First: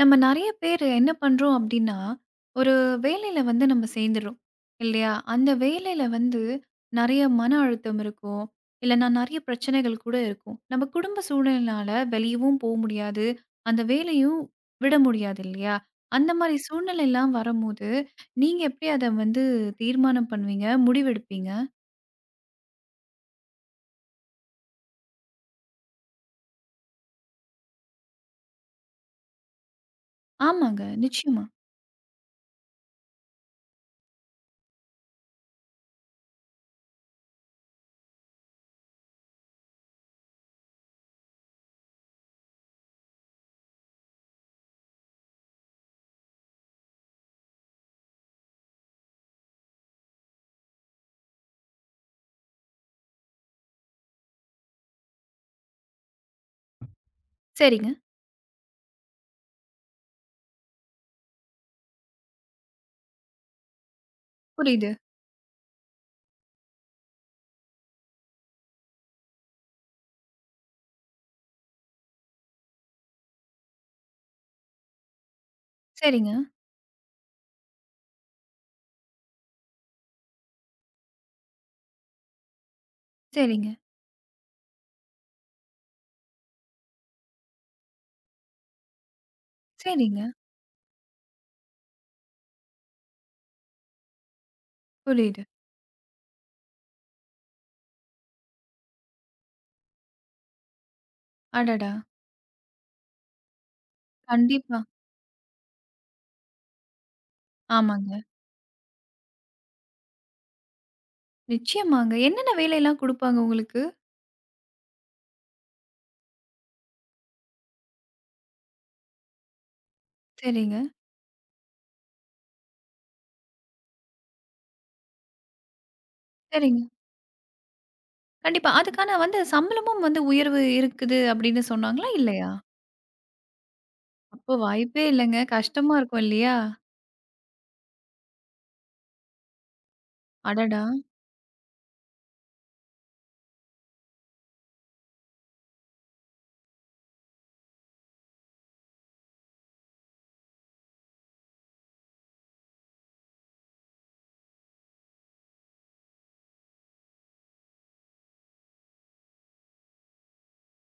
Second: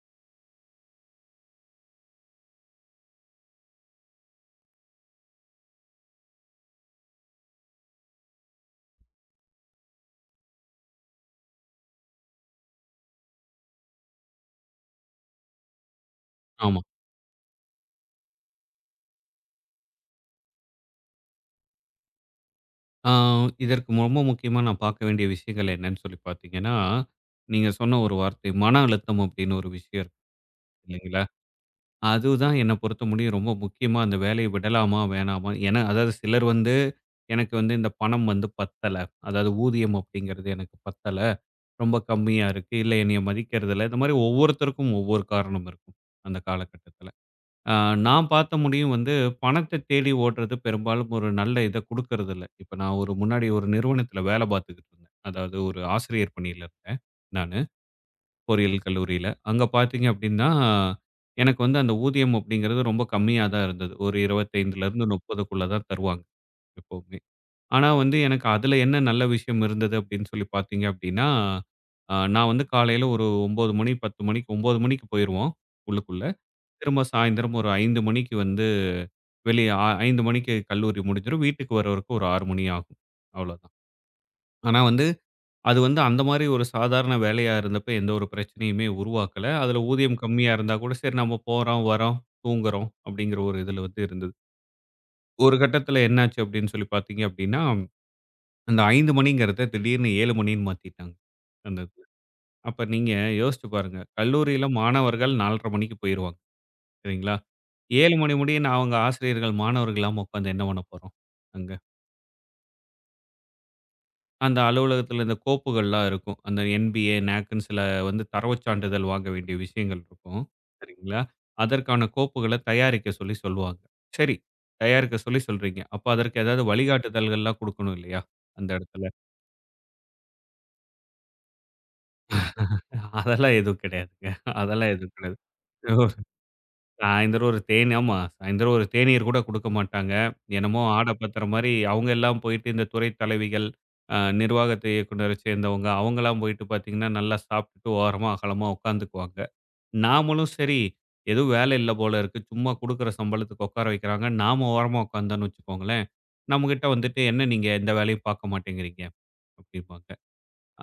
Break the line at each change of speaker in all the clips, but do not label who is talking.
நம்ம நெறைய பேரு என்ன பண்றோம் அப்டின்னா, ஒரு வேலையில வந்து நம்ம சேர்ந்துடுறோம். இல்லையா? அந்த வேலையில வந்து நெறைய மன அழுத்தம் இருக்கும். இல்லன்னா நெறைய பிரச்சனைகள் கூட இருக்கும். நம்ம குடும்ப சூழ்நிலையினால வெளியவும் போ முடியாது. அந்த வேலையும் விட முடியாது இல்லையா? அந்த மாரி
ஆமா.
சூழ்நிலைலாம் வரும்போது, நீங்க எப்டி அத வந்து தீர்மானம் பண்ணுவீங்க? முடிவெடுப்பீங்க?
ஆ இதற்கு ரொம்ப முக்கியமா நான் பார்க்க வேண்டிய விஷயங்கள் என்னன்னு சொல்லி பார்த்தீங்கன்னா, நீங்க சொன்ன ஒரு வார்த்தை மன அழுத்தம் அப்படின்னு ஒரு விஷயம் இருக்கு
ஆமாங்க.
இல்லைங்களா?
நிச்சயமா.
அதுதான் என்ன பொறுத்த முடியும் ரொம்ப முக்கியமா அந்த வேலைய விடலாமா? வேணாமா? ஏன்னா அதாவது சிலர் வந்து எனக்கு வந்து இந்த பணம் வந்து பத்தல. அதாவது ஊதியம் அப்படிங்கிறது எனக்கு பத்தல. ரொம்ப கம்மியா இருக்கு. இல்ல என்னைய மதிக்கிறதில்ல. இந்த மாரி ஒவ்வொருத்தருக்கும் ஒவ்வொரு காரணம் இருக்கும். அந்த காலகட்டத்தில. ஆ, நான் பார்த்த முடியும் வந்து பணத்த தேடி ஓடுறது பெரும்பாலும் ஒரு நல்ல இத குடுக்கறதில்ல. இப்ப நான் ஒரு முன்னாடி ஒரு நிறுவனத்தில வேலை பார்த்துக்கிட்டு இருந்தேன். அதாவது ஒரு ஆசிரியர் பணியில இருந்தேன் நானு,
சரிங்க.
பொறியியல் கல்லூரியில. அங்க பார்த்தீங்க அப்டின்னா, எனக்கு வந்து அந்த ஊதியம் அப்டிங்கிறது ரொம்ப கம்மியா தான் இருந்தது. ஒரு
புரியுது.
25லருந்து 30க்குள்ள தான் தருவாங்க எப்பவுமே. ஆனா வந்து எனக்கு அதில என்ன நல்ல விஷயம் இருந்தது அப்டின்னு சொல்லி பார்த்தீங்க அப்டின்னா, நான் வந்து காலையில ஒரு 9 மணி, 10 மணிக்கு 9 மணிக்கு போயிருவோம் உள்ளுக்குள்ள.
சரிங்க,
திரும்ப சாயந்தரம் ஒரு 5 மணிக்கு வந்து வெளிய 5 மணிக்கு கல்லூரி முடிஞ்சிரும். வீட்டுக்கு வரவருக்கு ஒரு 6 மணி ஆகும்.
சரிங்க, சரிங்க,
அவ்வளோதான். ஆனா வந்து, அது வந்து அந்த மாரி ஒரு சாதாரண வேலையா இருந்தப்ப எந்த ஒரு பிரச்சனையுமே உருவாக்கல. அதுல ஊதியம்
சரிங்க.
கம்மியா இருந்தா கூட, சரி நம்ம போறோம், வரோம், தூங்குறோம் அப்படிங்கிற ஒரு இதுல வந்து இருந்தது.
புரியுது.
ஒரு கட்டத்துல என்னாச்சு அப்படின்னு சொல்லி பார்த்தீங்க அப்படின்னா, அந்த 5 மணிங்கிறத திடீர்னு 7 மணின்னு மாத்திட்டாங்க. அந்த
அடடா!
இதுல. அப்ப நீங்க யோசிச்சு பாருங்க. கல்லூரியில
கண்டிப்பா.
மாணவர்கள் 4:30 மணிக்கு போயிருவாங்க. சரிங்களா? 7
ஆமாங்க.
மணி முடிய நான் அவங்க ஆசிரியர்கள் மாணவர்களாம உட்காந்து என்ன பண்ண போறோம்? அங்க.
நிச்சயமாங்க. என்னென்ன வேலைலாம் குடுப்பாங்க உங்களுக்கு?
அந்த அலுவலகத்துல இந்த கோப்புகள்லாம் இருக்கும். அந்த என்பிஏ, நேக்குன்னு சில வந்து தரவுச் சான்றிதழ் வாங்க வேண்டிய விஷயங்கள் இருக்கும்.
சரிங்க,
சரிங்க. சரிங்களா? அதற்கான கோப்புகள தயாரிக்க சொல்லி சொல்லுவாங்க. சரி, தயாரிக்க சொல்லி சொல்றீங்க. அப்ப அதற்கு ஏதாவது
சரிங்க.
வழிகாட்டுதல்கள்லாம் குடுக்கணும் இல்லையா? அந்த
கண்டிப்பா.
இடத்துல.
அதுக்கான வந்து சம்பளமும் வந்து உயர்வு இருக்குது அப்படின்னு சொன்னாங்களா? இல்லையா?
அதெல்லாம் எதுவும் கிடையாதுங்க.
அப்போ
அதெல்லாம்
வாய்ப்பே
எதுவும்
இல்லங்க.
கிடையாது.
கஷ்டமா இருக்கும் இல்லையா?
சாயந்தரம் ஒரு ஆமா. சாயந்தரம் ஒரு தேநீர் கூட குடுக்க மாட்டாங்க. என்னமோ
அடடா!
ஆட பாத்துற மாரி அவங்க எல்லாம் போயிட்டு இந்த துறை தலைவிகள், நிர்வாகத்தை இயக்குனர சேர்ந்தவங்க அவங்கலாம் போயிட்டு பாத்தீங்கன்னா, நல்லா சாப்ட்டுட்டு ஓரமா அகலமா உட்காந்துக்குவாங்க. நாமளும் சரி, எதுவும் வேலை இல்ல போல இருக்கு. சும்மா குடுக்குற சம்பளத்துக்கு உட்கார வைக்கிறாங்க. நாம ஓரமா உட்காந்தோம்னு வச்சுக்கோங்களேன், நம்மகிட்ட வந்துட்டு "என்ன நீங்க எந்த வேலையும் பாக்க மாட்டேங்கிறீங்க" அப்டிம்பாங்க.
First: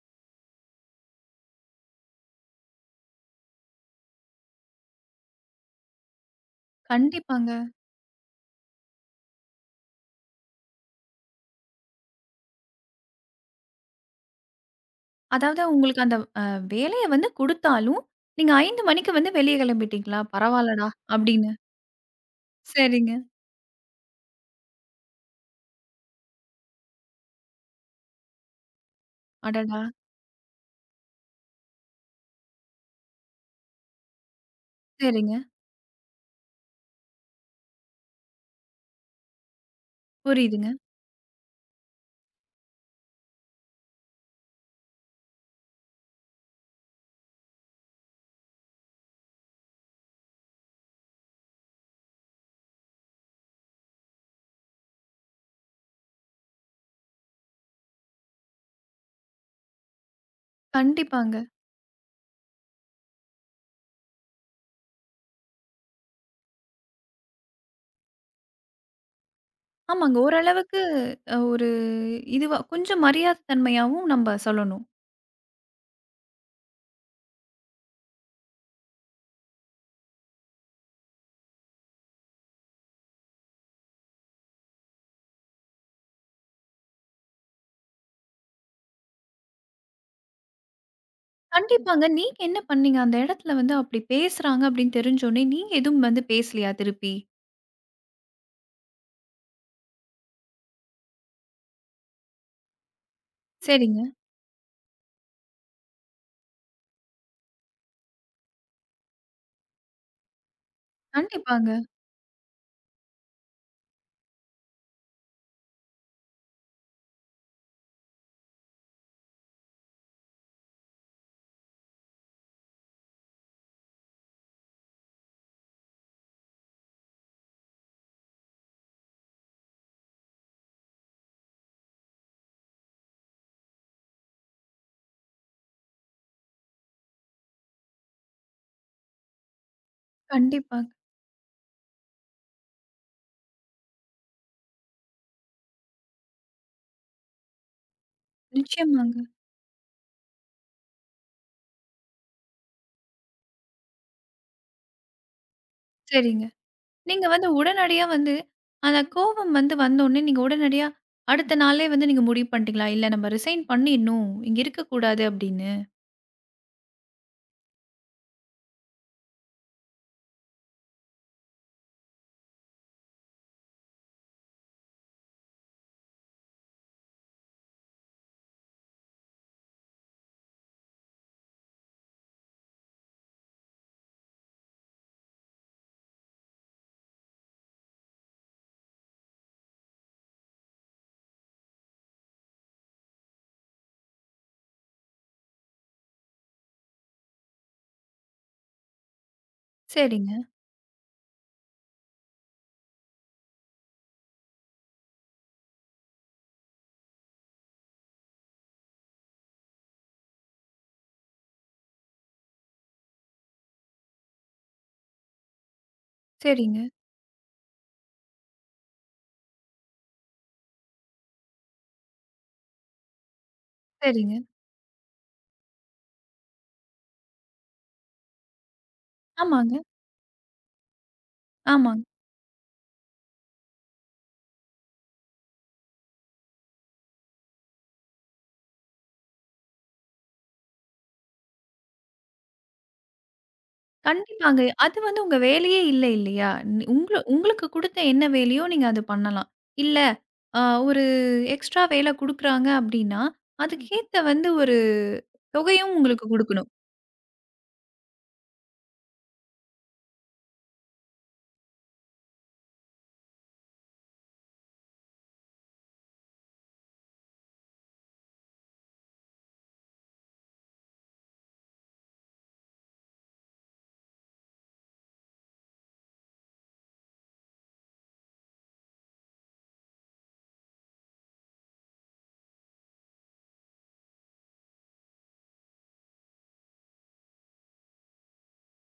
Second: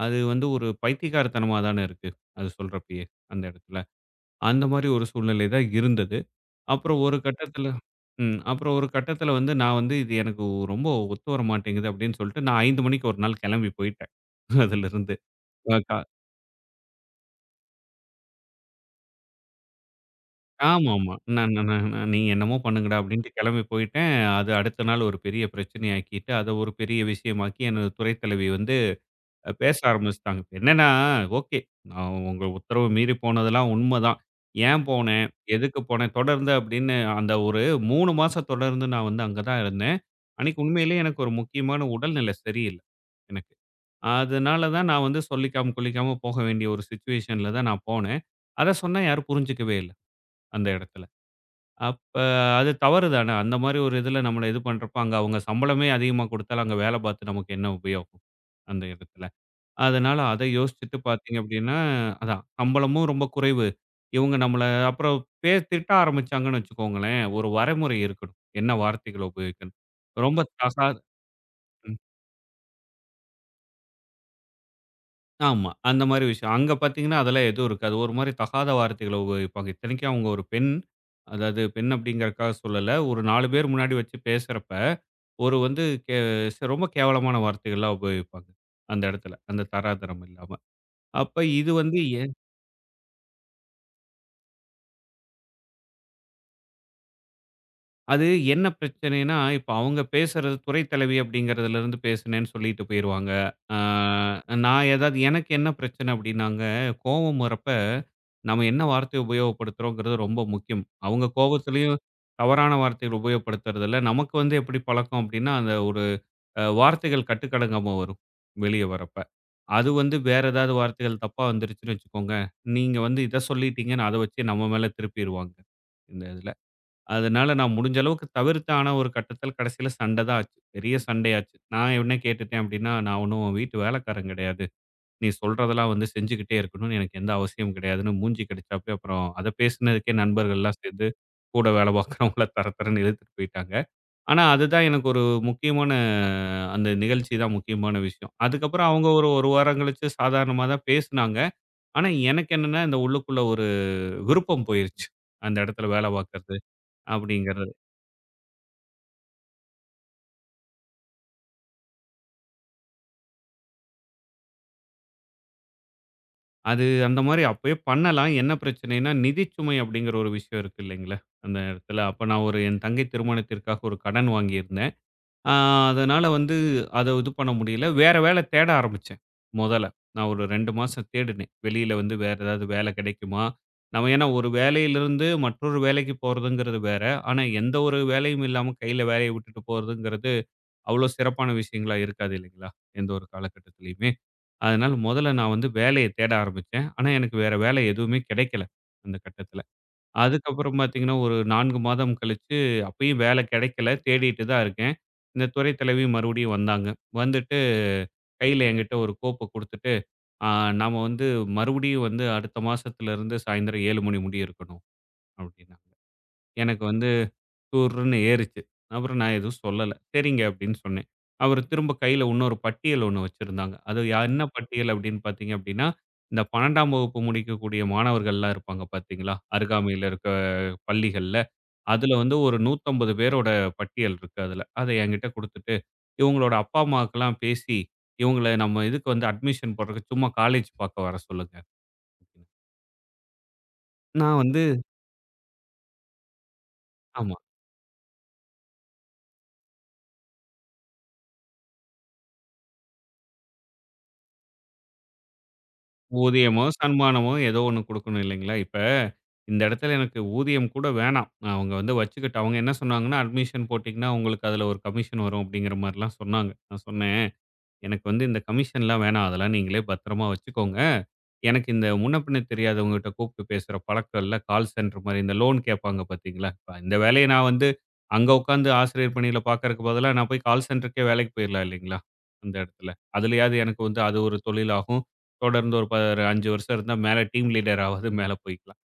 அது வந்து ஒரு பைத்தியக்காரத்தனமா தானே இருக்கு. அது சொல்றப்பயே அந்த இடத்துல. அந்த மாரி ஒரு சூழ்நிலை தான் இருந்தது. அப்புறம் ஒரு
கண்டிப்பாங்க.
கட்டத்தில அப்புறம் ஒரு கட்டத்தில வந்து நான் வந்து இது எனக்கு ரொம்ப ஒத்து வர மாட்டேங்குது அப்படின்னு சொல்லிட்டு, நான் 5 மணிக்கு ஒரு நாள் கிளம்பி போயிட்டேன். அதிலிருந்து.
அதாவது
அ க
உங்களுக்கு அந்த வேலைய வந்து குடுத்தாலும், நீங்க 5 மணிக்கு வந்து வெளிய கிளம்பிட்டீங்களா? பரவால்லடா
ஆமாமா.
அப்படின்னு.
நான் நான் நான் நான் நீங்க என்னமோ பண்ணுங்கடா
சரிங்க.
அப்படின்ட்டு கிளம்பி போயிட்டேன். அது அடுத்த நாள் ஒரு பெரிய பிரச்சனையாக்கிட்டு, அத ஒரு பெரிய விஷயமாக்கி எனது துறை தலைவி வந்து பேச
அடடா!
ஆரம்பிச்சுட்டாங்க. இப்ப என்னன்னா, ஓகே. நான் உங்க உத்தரவு மீறி போனதெல்லாம் உண்மதான். ஏன் போனேன்?
சரிங்க.
எதுக்கு போனேன்? தொடர்ந்து அப்படின்னு அந்த ஒரு 3 மாசம் தொடர்ந்து நான் வந்து அங்க தான் இருந்தேன். அன்னைக்கு
புரியுதுங்க.
உண்மையிலேயே எனக்கு ஒரு முக்கியமான உடல்நிலை சரியில்ல எனக்கு. அதனால தான் நான் வந்து சொல்லிக்காம, கொள்ளிக்காம போக வேண்டிய ஒரு சிச்சுவேஷன்ல தான் நான் போனேன். அத சொன்னா யாரும் புரிஞ்சுக்கவே இல்ல அந்த இடத்துல. அப்ப அது தவறு தானே! அந்த மாரி ஒரு இதுல நம்மள இது பண்றப்ப, அங்க அவங்க சம்பளமே அதிகமா குடுத்தாலும், அங்க வேல பார்த்து நமக்கு என்ன உபயோகம்? அந்த இடத்துல. அதனால அத யோசிச்சுட்டு பார்த்தீங்க
கண்டிப்பாங்க.
அப்படின்னா, அதான் சம்பளமும் ரொம்ப குறைவு. இவங்க நம்மள அப்புறம் திட்ட ஆரம்பிச்சாங்கன்னு வச்சுக்கோங்களேன், ஒரு வரைமுறை இருக்கணும். என்ன வார்த்தைகள உபயோகிக்கணும்.
ஆமாங்க.
ரொம்ப
ஓரளவுக்கு
தகாத
ஒரு
ம்.
இதுவா கொஞ்சம் மரியாதை தன்மையாவும் நம்ப சொல்லணும்.
ஆமா. அந்த மாரி விஷயம். அங்க பார்த்தீங்கன்னா, அதெல்லாம் எதுவும் இருக்காது. ஒரு மாரி தகாத வார்த்தைகள உபயோகிப்பாங்க. இத்தனைக்கும் அவங்க ஒரு பெண். அதாவது பெண் அப்படிங்கிறதுக்காக சொல்லல. ஒரு 4 பேர் முன்னாடி வச்சு பேசுறப்ப, ஒரு வந்து கே ச ரொம்ப கேவலமான வார்த்தைகள்லாம் உபயோகிப்பாங்க. அந்த இடத்துல. அந்த தராதரம் இல்லாம. அப்ப இது வந்து
கண்டிப்பாங்க. நீங்க என்ன பண்ணீங்க? அந்த இடத்துல வந்து அப்படி பேசுறாங்க அப்படின்னு தெரிஞ்சோனே, நீங்க எதுவும் வந்து பேசலையா திருப்பி?
அது என்ன பிரச்சனைன்னா, இப்ப அவங்க பேசுறது துறை தலைவி அப்படிங்கிறதுலருந்து பேசுனேன்னு சொல்லிட்டு போயிருவாங்க. ஆ
சரிங்க.
நான் ஏதாவது எனக்கு என்ன பிரச்சனை அப்படின்னாங்க, கோவம் வரப்ப நம்ம என்ன வார்த்தை உபயோகப்படுத்துறோங்கிறது ரொம்ப முக்கியம். அவங்க
கண்டிப்பாங்க,
கோவத்திலயும் தவறான வார்த்தைகள் உபயோகப்படுத்துறதில்ல. நமக்கு வந்து எப்படி பழக்கம் அப்படின்னா, அந்த ஒரு வார்த்தைகள் கட்டுக்கடங்காம வரும் வெளிய வரப்ப. அது வந்து வேற ஏதாவது வார்த்தைகள் தப்பா வந்துருச்சுன்னு வச்சுக்கோங்க, நீங்க வந்து இத சொல்லிட்டீங்கன்னு அத வச்சு நம்ம மேல திருப்பிருவாங்க இந்த இதுல. அதனால நான் முடிஞ்ச அளவுக்கு தவிர்த்தேன். ஆனா, ஒரு கட்டத்தில கடைசியில சண்ட தான் ஆச்சு. பெரிய சண்டையாச்சு. நான் என்ன கேட்டுட்டேன் அப்டின்னா, "நான் ஒண்ணும் உன் வீட்டு வேலைக்காரன் கிடையாது. நீ சொல்றதெல்லாம் வந்து செஞ்சுகிட்டே இருக்கணும்னு எனக்கு எந்த அவசியமும் கிடையாதுன்னு" மூஞ்சி கிடைச்சாப்புல அப்புறம் அத பேசினதுக்கே நண்பர்கள்லாம்
கண்டிப்பா.
சேர்ந்து கூட வேலை பார்க்குறவங்கள தர தரன்னு இழுத்துட்டு போயிட்டாங்க. ஆனா, அதுதான் எனக்கு ஒரு முக்கியமான அந்த நிகழ்ச்சி தான் முக்கியமான விஷயம். அதுக்கப்புறம் அவங்க
நிச்சயமாங்க.
ஒரு 1 வாரம் கழிச்சு சாதாரணமா தான் பேசுனாங்க. ஆனா, எனக்கு என்னன்னா இந்த உள்ளுக்குள்ள ஒரு விருப்பம் போயிருச்சு. அந்த இடத்துல வேலை
சரிங்க.
பார்க்கறது
நீங்க வந்து
அப்டிங்கிறது.
உடனடியா வந்து அந்த கோவம் வந்து வந்தோனே, நீங்க உடனடியா அடுத்த நாளே வந்து நீங்க முடிவு பண்ணிட்டீங்களா? "இல்ல நம்ம ரிசைன் பண்ணிடணும். இங்க இருக்கக்கூடாது" அப்படின்னு.
அது அந்த மாரி அப்பயே பண்ணலாம். என்ன பிரச்சனைன்னா, நிதிச்சுமை அப்படிங்கிற ஒரு விஷயம் இருக்கு இல்லைங்களா? அந்த இடத்துல. அப்ப நான் ஒரு என் தங்கை திருமணத்திற்காக ஒரு கடன் வாங்கியிருந்தேன். ஆ அதனால வந்து அத இது பண்ண முடியல. வேற வேலை தேட ஆரம்பிச்சேன், மொதல்ல. நான் ஒரு 2 மாசம் தேடினேன். வெளியில வந்து வேற ஏதாவது வேலை கிடைக்குமா? நம்ம ஏன்னா ஒரு வேலையிலிருந்து மற்றொரு வேலைக்கு போறதுங்கிறது வேற. ஆனா எந்த ஒரு வேலையும் இல்லாம கையில வேலைய விட்டுட்டு போறதுங்கிறது, அவ்வளோ சிறப்பான விஷயங்களா இருக்காது இல்லைங்களா? எந்த ஒரு காலகட்டத்திலயுமே. அதனால முதல்ல நான் வந்து வேலைய தேட ஆரம்பிச்சேன். ஆனா, எனக்கு வேற வேலை எதுவுமே கிடைக்கல, அந்த கட்டத்தில.
சரிங்க,
அதுக்கப்புறம் பார்த்தீங்கன்னா, ஒரு 4 மாதம் கழிச்சு அப்பயும் வேலை கிடைக்கல. தேடிட்டு தான் இருக்கேன். இந்த துறை தலைவி மறுபடியும் வந்தாங்க. வந்துட்டு கையில என்கிட்ட ஒரு கோப்ப குடுத்துட்டு, "ஆ நாம வந்து மறுபடியும் வந்து அடுத்த மாசத்துல இருந்து சாயந்தரம் 7 மணி முடிய இருக்கணும்" அப்படின்னாங்க.
சரிங்க,
எனக்கு வந்து துர்ன்னு ஏறுச்சு. அப்புறம் நான் எதுவும் சொல்லல. சரிங்க அப்படின்னு சொன்னேன். அவரு திரும்ப கையில இன்னொரு பட்டியல் ஒண்ணு வச்சிருந்தாங்க. அது
சரிங்க.
என்ன பட்டியல் அப்படின்னு பார்த்தீங்க அப்படின்னா, இந்த 12ஆம் வகுப்பு முடிக்கக்கூடிய மாணவர்கள்லாம் இருப்பாங்க பார்த்தீங்களா?
ஆமாங்க,
அருகாமையில இருக்க பள்ளிகள்ல.
ஆமாங்க.
அதுல வந்து ஒரு 150 பேரோட பட்டியல் இருக்கு அதுல. அத என்கிட்ட குடுத்துட்டு, இவங்களோட அப்பா, அம்மாவுக்கெல்லாம் பேசி, இவங்கள நம்ம இதுக்கு வந்து அட்மிஷன் போடுறதுக்கு சும்மா காலேஜ் பார்க்க வர சொல்லுங்க. அப்படின்னு. நான்
கண்டிப்பாங்க.
வந்து
அது வந்து உங்க வேலையே இல்ல இல்லையா? நி உங்கள
ஆமா.
உங்களுக்கு குடுத்த என்ன வேலையோ நீங்க அத பண்ணலாம். இல்ல அ ஒரு எக்ஸ்ட்ரா வேல குடுக்குறாங்க அப்டின்னா, ம். அதுக்கேத்த வந்து ஒரு தொகையும் உங்களுக்கு
ஊதியமோ,
குடுக்கணும்.
சன்மானமோ ஏதோ ஒண்ணு குடுக்கணும் இல்லைங்களா? இப்ப இந்த இடத்துல எனக்கு ஊதியம் கூட வேணாம். நான் அவங்க வந்து வச்சுக்கிட்டு அவங்க என்ன சொன்னாங்கன்னா, "அட்மிஷன் போட்டீங்கன்னா, உங்களுக்கு அதுல ஒரு கமிஷன் வரும்." அப்படிங்கிற மாரிலாம் சொன்னாங்க. நான் சொன்னேன் எனக்கு வந்து இந்த கமிஷன்லாம் வேணாம். அதெல்லாம் நீங்களே பத்திரமா வச்சுக்கோங்க. எனக்கு இந்த முன்ன பின்ன தெரியாதவங்ககிட்ட கூப்பிட்டு பேசுற பழக்கம் இல்ல. கால் சென்டர் மாரி இந்த லோன் கேட்பாங்க பார்த்தீங்களா? இப்ப இந்த வேலைய நான் வந்து அங்க உட்காந்து ஆசிரியர் பணியில பார்க்கறக்கு பதிலா, நான் போய் கால் சென்டருக்கே வேலைக்கு போயிரலாம் இல்லைங்களா? அந்த இடத்துல. அதுலயாவது எனக்கு வந்து அது ஒரு தொழிலாகும். தொடர்ந்து ஒரு 5 வருஷம் இருந்தா மேல டீம் லீடராவது மேல போய்க்கலாம்.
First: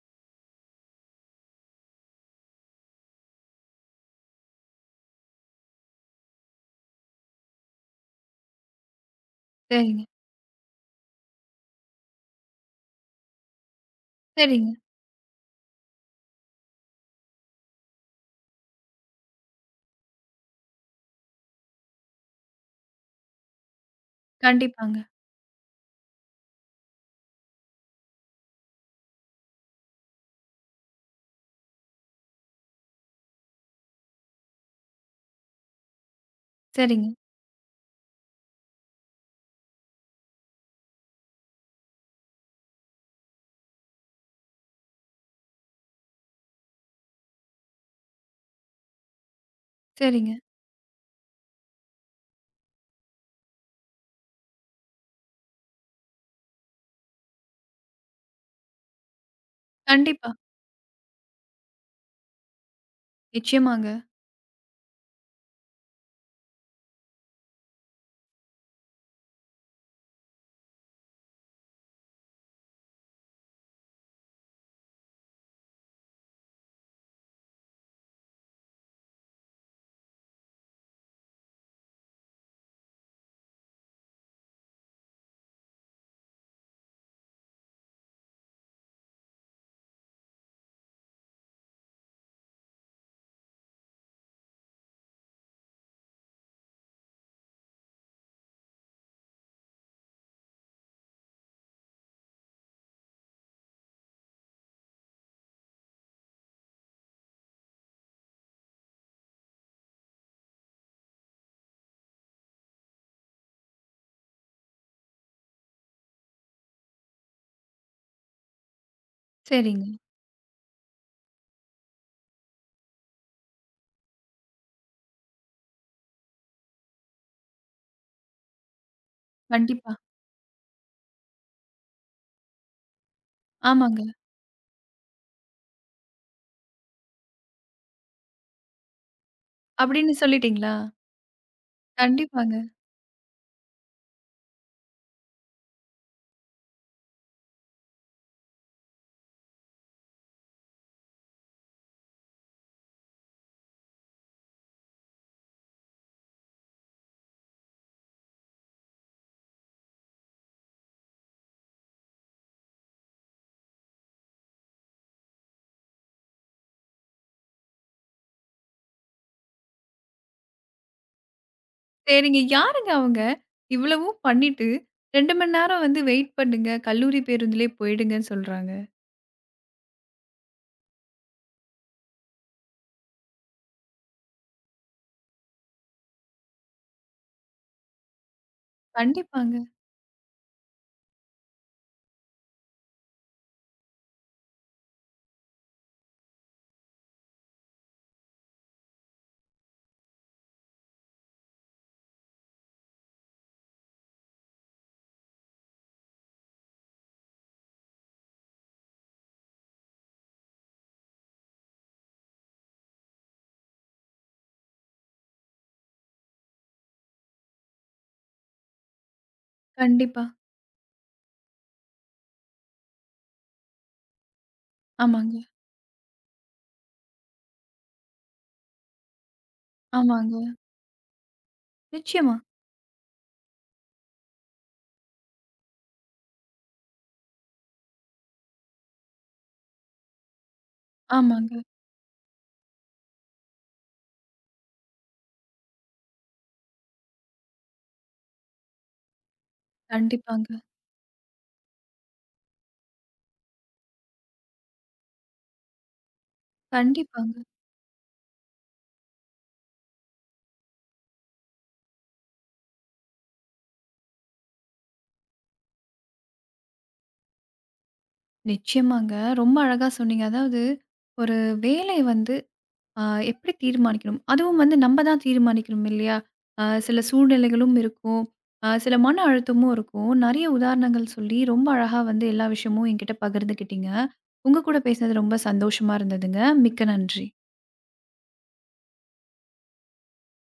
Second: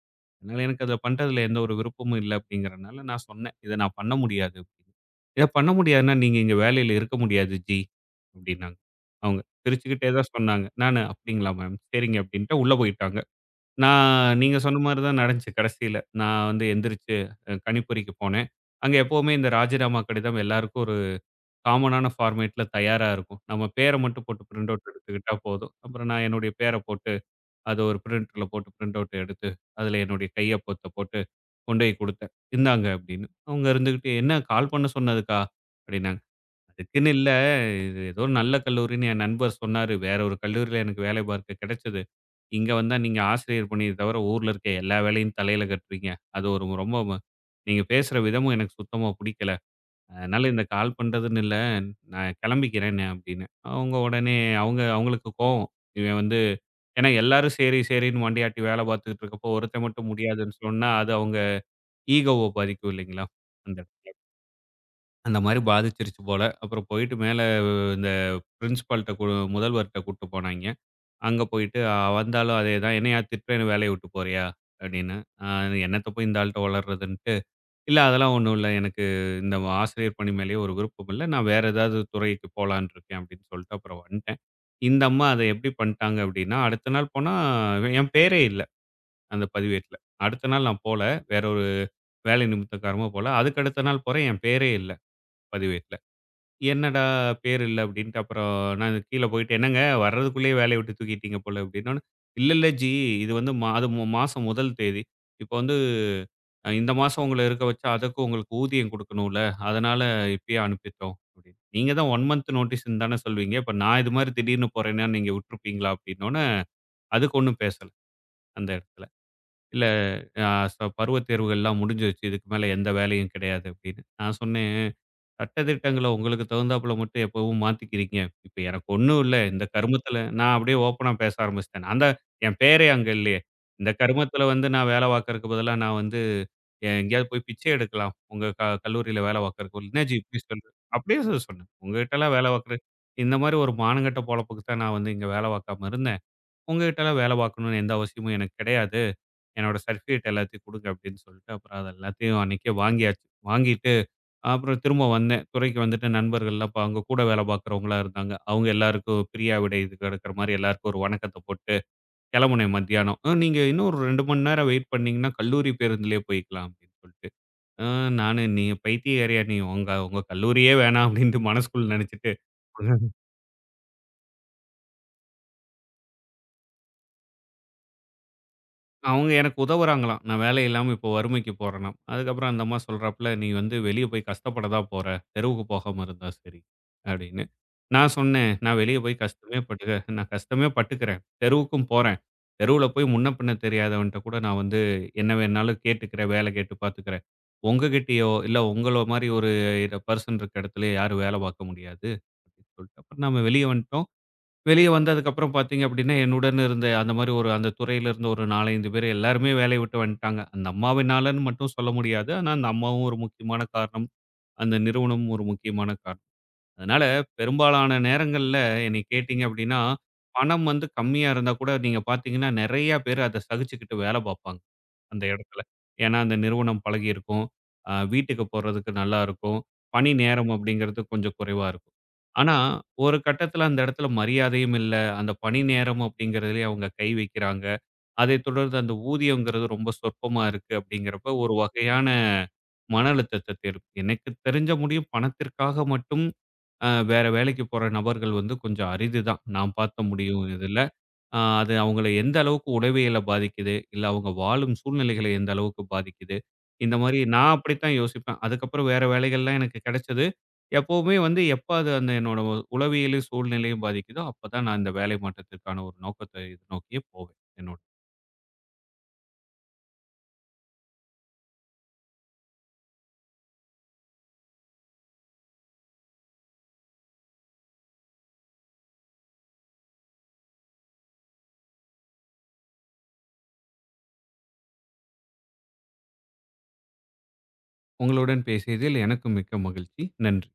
அதனால எனக்கு அத பண்றதுல எந்த ஒரு விருப்பமும் இல்ல அப்படிங்கிறனால நான் சொன்னேன். இத நான் பண்ண முடியாது அப்படின்னு. இத பண்ண முடியாதுன்னா நீங்க இங்க வேலையில இருக்க முடியாது ஜி அப்படின்னாங்க. அவங்க
சரிங்க,
சிரிச்சுக்கிட்டே தான் சொன்னாங்க. நானு அப்படிங்களா மேம்? சரிங்க அப்படின்ட்டு உள்ள போயிட்டாங்க. நான் நீங்க
சரிங்க.
சொன்ன மாரி தான் நடந்துச்சு கடைசியில. நான் வந்து எந்திரிச்சு கணிப்பொறிக்கு போனேன். அங்க எப்பவுமே இந்த ராஜினாமா கடிதம் எல்லாருக்கும் ஒரு காமனான ஃபார்மேட்ல தயாரா இருக்கும். நம்ம பேர மட்டும் போட்டு பிரிண்ட் அவுட்
கண்டிப்பாங்க.
எடுத்துக்கிட்டா போதும். அப்புறம் நான் என்னுடைய பேர போட்டு அத ஒரு பிரிண்டர்ல போட்டு பிரிண்ட் அவுட் எடுத்து, அதில என்னுடைய கையொப்பத்த போட்டு கொண்டு போய் குடுத்தேன். "இந்தாங்க" அப்படின்னு. அவங்க இருந்துகிட்டு, "என்ன கால் பண்ண சொன்னதுக்கா?" அப்படின்னாங்க.
சரிங்க,
"அதுக்குன்னு இல்ல. இது ஏதோ ஒரு நல்ல கல்லூரின்னு என் நண்பர் சொன்னாரு. வேற ஒரு கல்லூரியில எனக்கு வேலை பார்க்க கிடைச்சது. இங்க வந்தா நீங்க ஆசிரியர் பணிய தவிர, ஊர்ல இருக்க எல்லா வேலையும் தலையில கட்டுறீங்க. அது ஒரு ரொம்ப நீங்க பேசுற விதமும் எனக்கு சுத்தமா பிடிக்கல.
சரிங்க.
அதனால இந்த கால் பண்றதுன்னு இல்ல. நான் கிளம்பிக்கிறேன்னு அப்படின்னு. அவங்க உடனே அவங்களுக்கு கோவம். இவன் வந்து ஏன்னா எல்லாரும் சரி, சரின்னு மண்டையாட்டி வேலை பார்த்துக்கிட்டு இருக்கப்போ, ஒருத்தன் மட்டும்
கண்டிப்பா.
முடியாதுன்னு சொன்னா, அது அவங்க ஈகோவ பாதிக்கும் இல்லைங்களா? அந்த
நிச்சயமாங்க.
இடத்துல அந்த மாரி பாதிச்சிருச்சு போல. அப்புறம் போயிட்டு மேல இந்த பிரின்சிபால்ட்ட கு முதல்வர்ட்ட கூட்டு போனாய்ங்க. அங்க போயிட்டு வந்தாலும் அதேதான். "என்னையா திட்டுறேன்னு வேலைய விட்டு போறியா?" அப்படின்னு. "அ என்னத்த போய் இந்த ஆள்ட்ட ஒளர்றதுன்ட்டு" இல்ல அதெல்லாம் ஒண்ணும் இல்ல. எனக்கு இந்த ஆசிரியர் பணி மேலேயே ஒரு விருப்பம் இல்ல. நான் வேற ஏதாவது துறைக்கு போலான்னு இருக்கேன் அப்படின்னு சொல்லிட்டு அப்புறம் வந்துட்டேன். இந்த அம்மா அத எப்படி பண்ணிட்டாங்க அப்படின்னா, அடுத்த நாள் போனா என் பேரே இல்ல அந்த பதிவேட்ல. அடுத்த நாள் நான் போல. வேற ஒரு வேலை நிமித்த காரணமா போல. அதுக்கு அடுத்த நாள் போறேன். என் பேரே இல்ல பதிவேட்ல. என்னடா பேர் இல்ல அப்படின்ட்டு அப்புறம் நான் கீழ போயிட்டு என்னங்க வர்றதுக்குள்ளேயே வேலைய விட்டு தூக்கிட்டீங்க போல அப்படின்னோனே, இல்ல இல்ல ஜி. இது வந்து மாசம் முதல் தேதி. இப்ப வந்து இந்த மாசம் உங்கள இருக்க வச்சா, அதுக்கு உங்களுக்கு ஊதியம் குடுக்கணும்ல. அதனால இப்பயே அனுப்பிட்டோம்." அப்படின்னு. நீங்க தான் 1 மந்த் நோட்டீஸ்ன்னு தானே சொல்வீங்க. இப்ப நான் இது மாரி திடீர்னு போறேன்னா, நீங்க விட்டுருப்பீங்களா? அப்படின்னோனே, அதுக்கு ஒண்ணும் பேசல அந்த இடத்துல. "இல்ல
சரிங்க.
அ ச பருவத் தேர்வுகள்லாம் முடிஞ்சிருச்சு. இதுக்கு மேல எந்த வேலையும் கிடையாது" அப்படின்னு. நான் சொன்னேன் சட்டதிட்டங்கள உங்களுக்கு தகுந்தாப்புல மட்டும் எப்பவும் மாத்திக்கிறீங்க. இப்ப எனக்கு ஒண்ணும் இல்ல. இந்த
கண்டிப்பா.
கருமத்துல நான் அப்படியே ஓப்பனா பேச ஆரம்பிச்சுட்டேன். அந்த என் பேரே அங்க இல்லையே. இந்த
ஆமாங்க.
கருமத்துல வந்து நான் வேலை பார்க்கறக்கு பதிலா நான் வந்து எங்கேயாவது போய் பிச்சை எடுக்கலாம். உங்க கல்லூரியில வேலை பார்க்கறக்கு. என்னாச்சி
அப்டின்னு
இப்படி சொல்ற?
சொல்லிட்டீங்களா?
அப்படியே சொன்னேன். உங்ககிட்டலாம் வேலை
கண்டிப்பாங்க.
பார்க்குறது இந்த மாரி ஒரு மானங்கெட்ட பொழப்புக்கு தான் நான் வந்து இங்க வேலை பார்க்காம இருந்தேன். உங்ககிட்டலாம் வேலை பார்க்கணும்னு எந்த அவசியமும் எனக்கு கிடையாது. என்னோட சர்டிஃபிகேட் எல்லாத்தையும் குடுங்க அப்படின்னு சொல்லிட்டு, அப்புறம் அது எல்லாத்தையும் அன்னைக்கே வாங்கியாச்சு. வாங்கிட்டு அப்புறம் திரும்ப வந்தேன். துறைக்கு வந்துட்டு நண்பர்கள்லாம் அப்ப அங்க கூட வேலை பார்க்குறவங்களா இருந்தாங்க. அவங்க எல்லாருக்கும் பிரியா விடை இது எடுக்கிற மாரி எல்லாருக்கும் ஒரு வணக்கத்த போட்டு, கிளம்புனேன் மத்தியானம். நீங்க இன்னும் ஒரு 2 மணி நேரம் வெயிட் பண்ணீங்கன்னா, கல்லூரி பேருந்துலயே போய்க்கலாம்" அப்படின்னு சொல்லிட்டு. "அ நானு நீ பைத்தியக்காரியா நீ? உங்க உங்க கல்லூரியே வேணாம்" அப்படின்ட்டு மனசுக்குள்ள நெனச்சுட்டு
சரிங்க. யாருங்க அவங்க? இவ்வளவும் பண்ணிட்டு 2 மணி நேரம் வந்து வெயிட் பண்ணுங்க, கல்லூரி பேருந்துலே போயிடுங்கன்னு சொல்றாங்க.
அவங்க எனக்கு உதவுறாங்களாம். நான் வேலை இல்லாம இப்போ வறுமைக்கு போறேனாம். அதுக்கப்புறம் அந்த அம்மா சொல்றாப்புல, "நீ வந்து வெளிய போய் கஷ்டப்பட தான் போற. தெருவுக்கு போகாம இருந்தா சரி" அப்படின்னு. நான் சொன்னேன், "நான் வெளிய போய்
கண்டிப்பாங்க.
கஷ்டமே பட்டுக்கிறேன். தெருவுக்கும் போறேன். தெருவுல போய் முன்ன பின்ன தெரியாதவன்ட்ட கூட நான் வந்து என்ன வேணாலும் கேட்டுக்கிறேன். வேலை கேட்டு பார்த்துக்கிறேன். உங்ககிட்டயோ, இல்ல உங்கள மாரி ஒரு பர்சன் இருக்க இடத்துலயோ யாரும் வேலை பார்க்க முடியாது" அப்படின்னு சொல்லிட்டு, அப்புறம் நாம வெளிய வந்துட்டோம். வெளிய வந்ததுக்கப்புறம் பார்த்தீங்க அப்படின்னா, என்னுடன் இருந்த அந்த மாரி ஒரு அந்த துறையில இருந்த ஒரு 4, 5 பேர் எல்லாருமே வேலைய விட்டு வந்துட்டாங்க. அந்த அம்மாவினாலன்னு மட்டும் சொல்ல முடியாது. ஆனா, அந்த அம்மாவும் ஒரு முக்கியமான காரணம். அந்த நிறுவனமும் ஒரு முக்கியமான காரணம். அதனால பெரும்பாலான நேரங்கள்ல என்னை கேட்டீங்க அப்படின்னா,
கண்டிப்பா.
பணம் வந்து கம்மியா இருந்தா கூட நீங்க பார்த்தீங்கன்னா, நெறைய பேர் அத சகிச்சுக்கிட்டு வேல பார்ப்பாங்க. அந்த
ஆமாங்க,
இடத்துல. ஏன்னா, அந்த நிறுவனம் பழகியிருக்கும். வீட்டுக்கு போறதுக்கு நல்லா இருக்கும். பணி
ஆமாங்க.
நேரம் அப்படிங்கிறது கொஞ்சம் குறைவா இருக்கும்.
நிச்சயமா.
ஆனா, ஒரு கட்டத்துல அந்த இடத்துல மரியாதையும் இல்ல. அந்த பணி நேரம் அப்படிங்கிறதுலயே அவங்க கை வைக்கிறாங்க. அதைத் தொடர்ந்து அந்த ஊதியம்ங்கிறது ரொம்ப சொற்பமா இருக்கு அப்படிங்கிறப்ப ஒரு
ஆமாங்க.
வகையான மன அழுத்தத்த தேடும். எனக்குத் தெரிஞ்ச முடியும் பணத்திற்காக மட்டும் வேற வேலைக்கு போற நபர்கள் வந்து கொஞ்சம் அரிதுதான். நான் பார்த்த முடியும்
கண்டிப்பாங்க,
இதுல. ஆ, அது அவங்கள எந்த அளவுக்கு உளவியல பாதிக்குது, இல்ல அவங்க வாழும் சூழ்நிலைகளை எந்த அளவுக்கு பாதிக்குது. இந்த மாரி
கண்டிப்பாங்க.
நான் அப்படித்தான் யோசிப்பேன். அதுக்கப்புறம் வேற வேலைகள்லாம் எனக்கு கிடைச்சது. எப்பவுமே வந்து எப்ப அது அந்த என்னோட உளவியலும், சூழ்நிலையும் பாதிக்குதோ, அப்பதான் நான் இந்த வேலை மாற்றத்திற்கான ஒரு நோக்கத்தை இது நோக்கியே போவேன் என்னோட.
நிச்சயமாங்க. ரொம்ப அழகா சொன்னீங்க. அதாவது ஒரு வேலைய வந்து அ எப்படி தீர்மானிக்கணும்? அதுவும் வந்து நம்ம தான் தீர்மானிக்கணும் இல்லையா? சில சூழ்நிலைகளும் இருக்கும். சில மன அழுத்தமும் இருக்கும். நெறைய உதாரணங்கள் சொல்லி ரொம்ப அழகா வந்து எல்லா விஷயமும் என்கிட்ட பகிர்ந்துக்கிட்டீங்க. உங்க கூட பேசினது ரொம்ப சந்தோஷமா இருந்ததுங்க. மிக்க நன்றி.
உங்களுடன் பேசியதில் எனக்கு மிக்க மகிழ்ச்சி. நன்றி.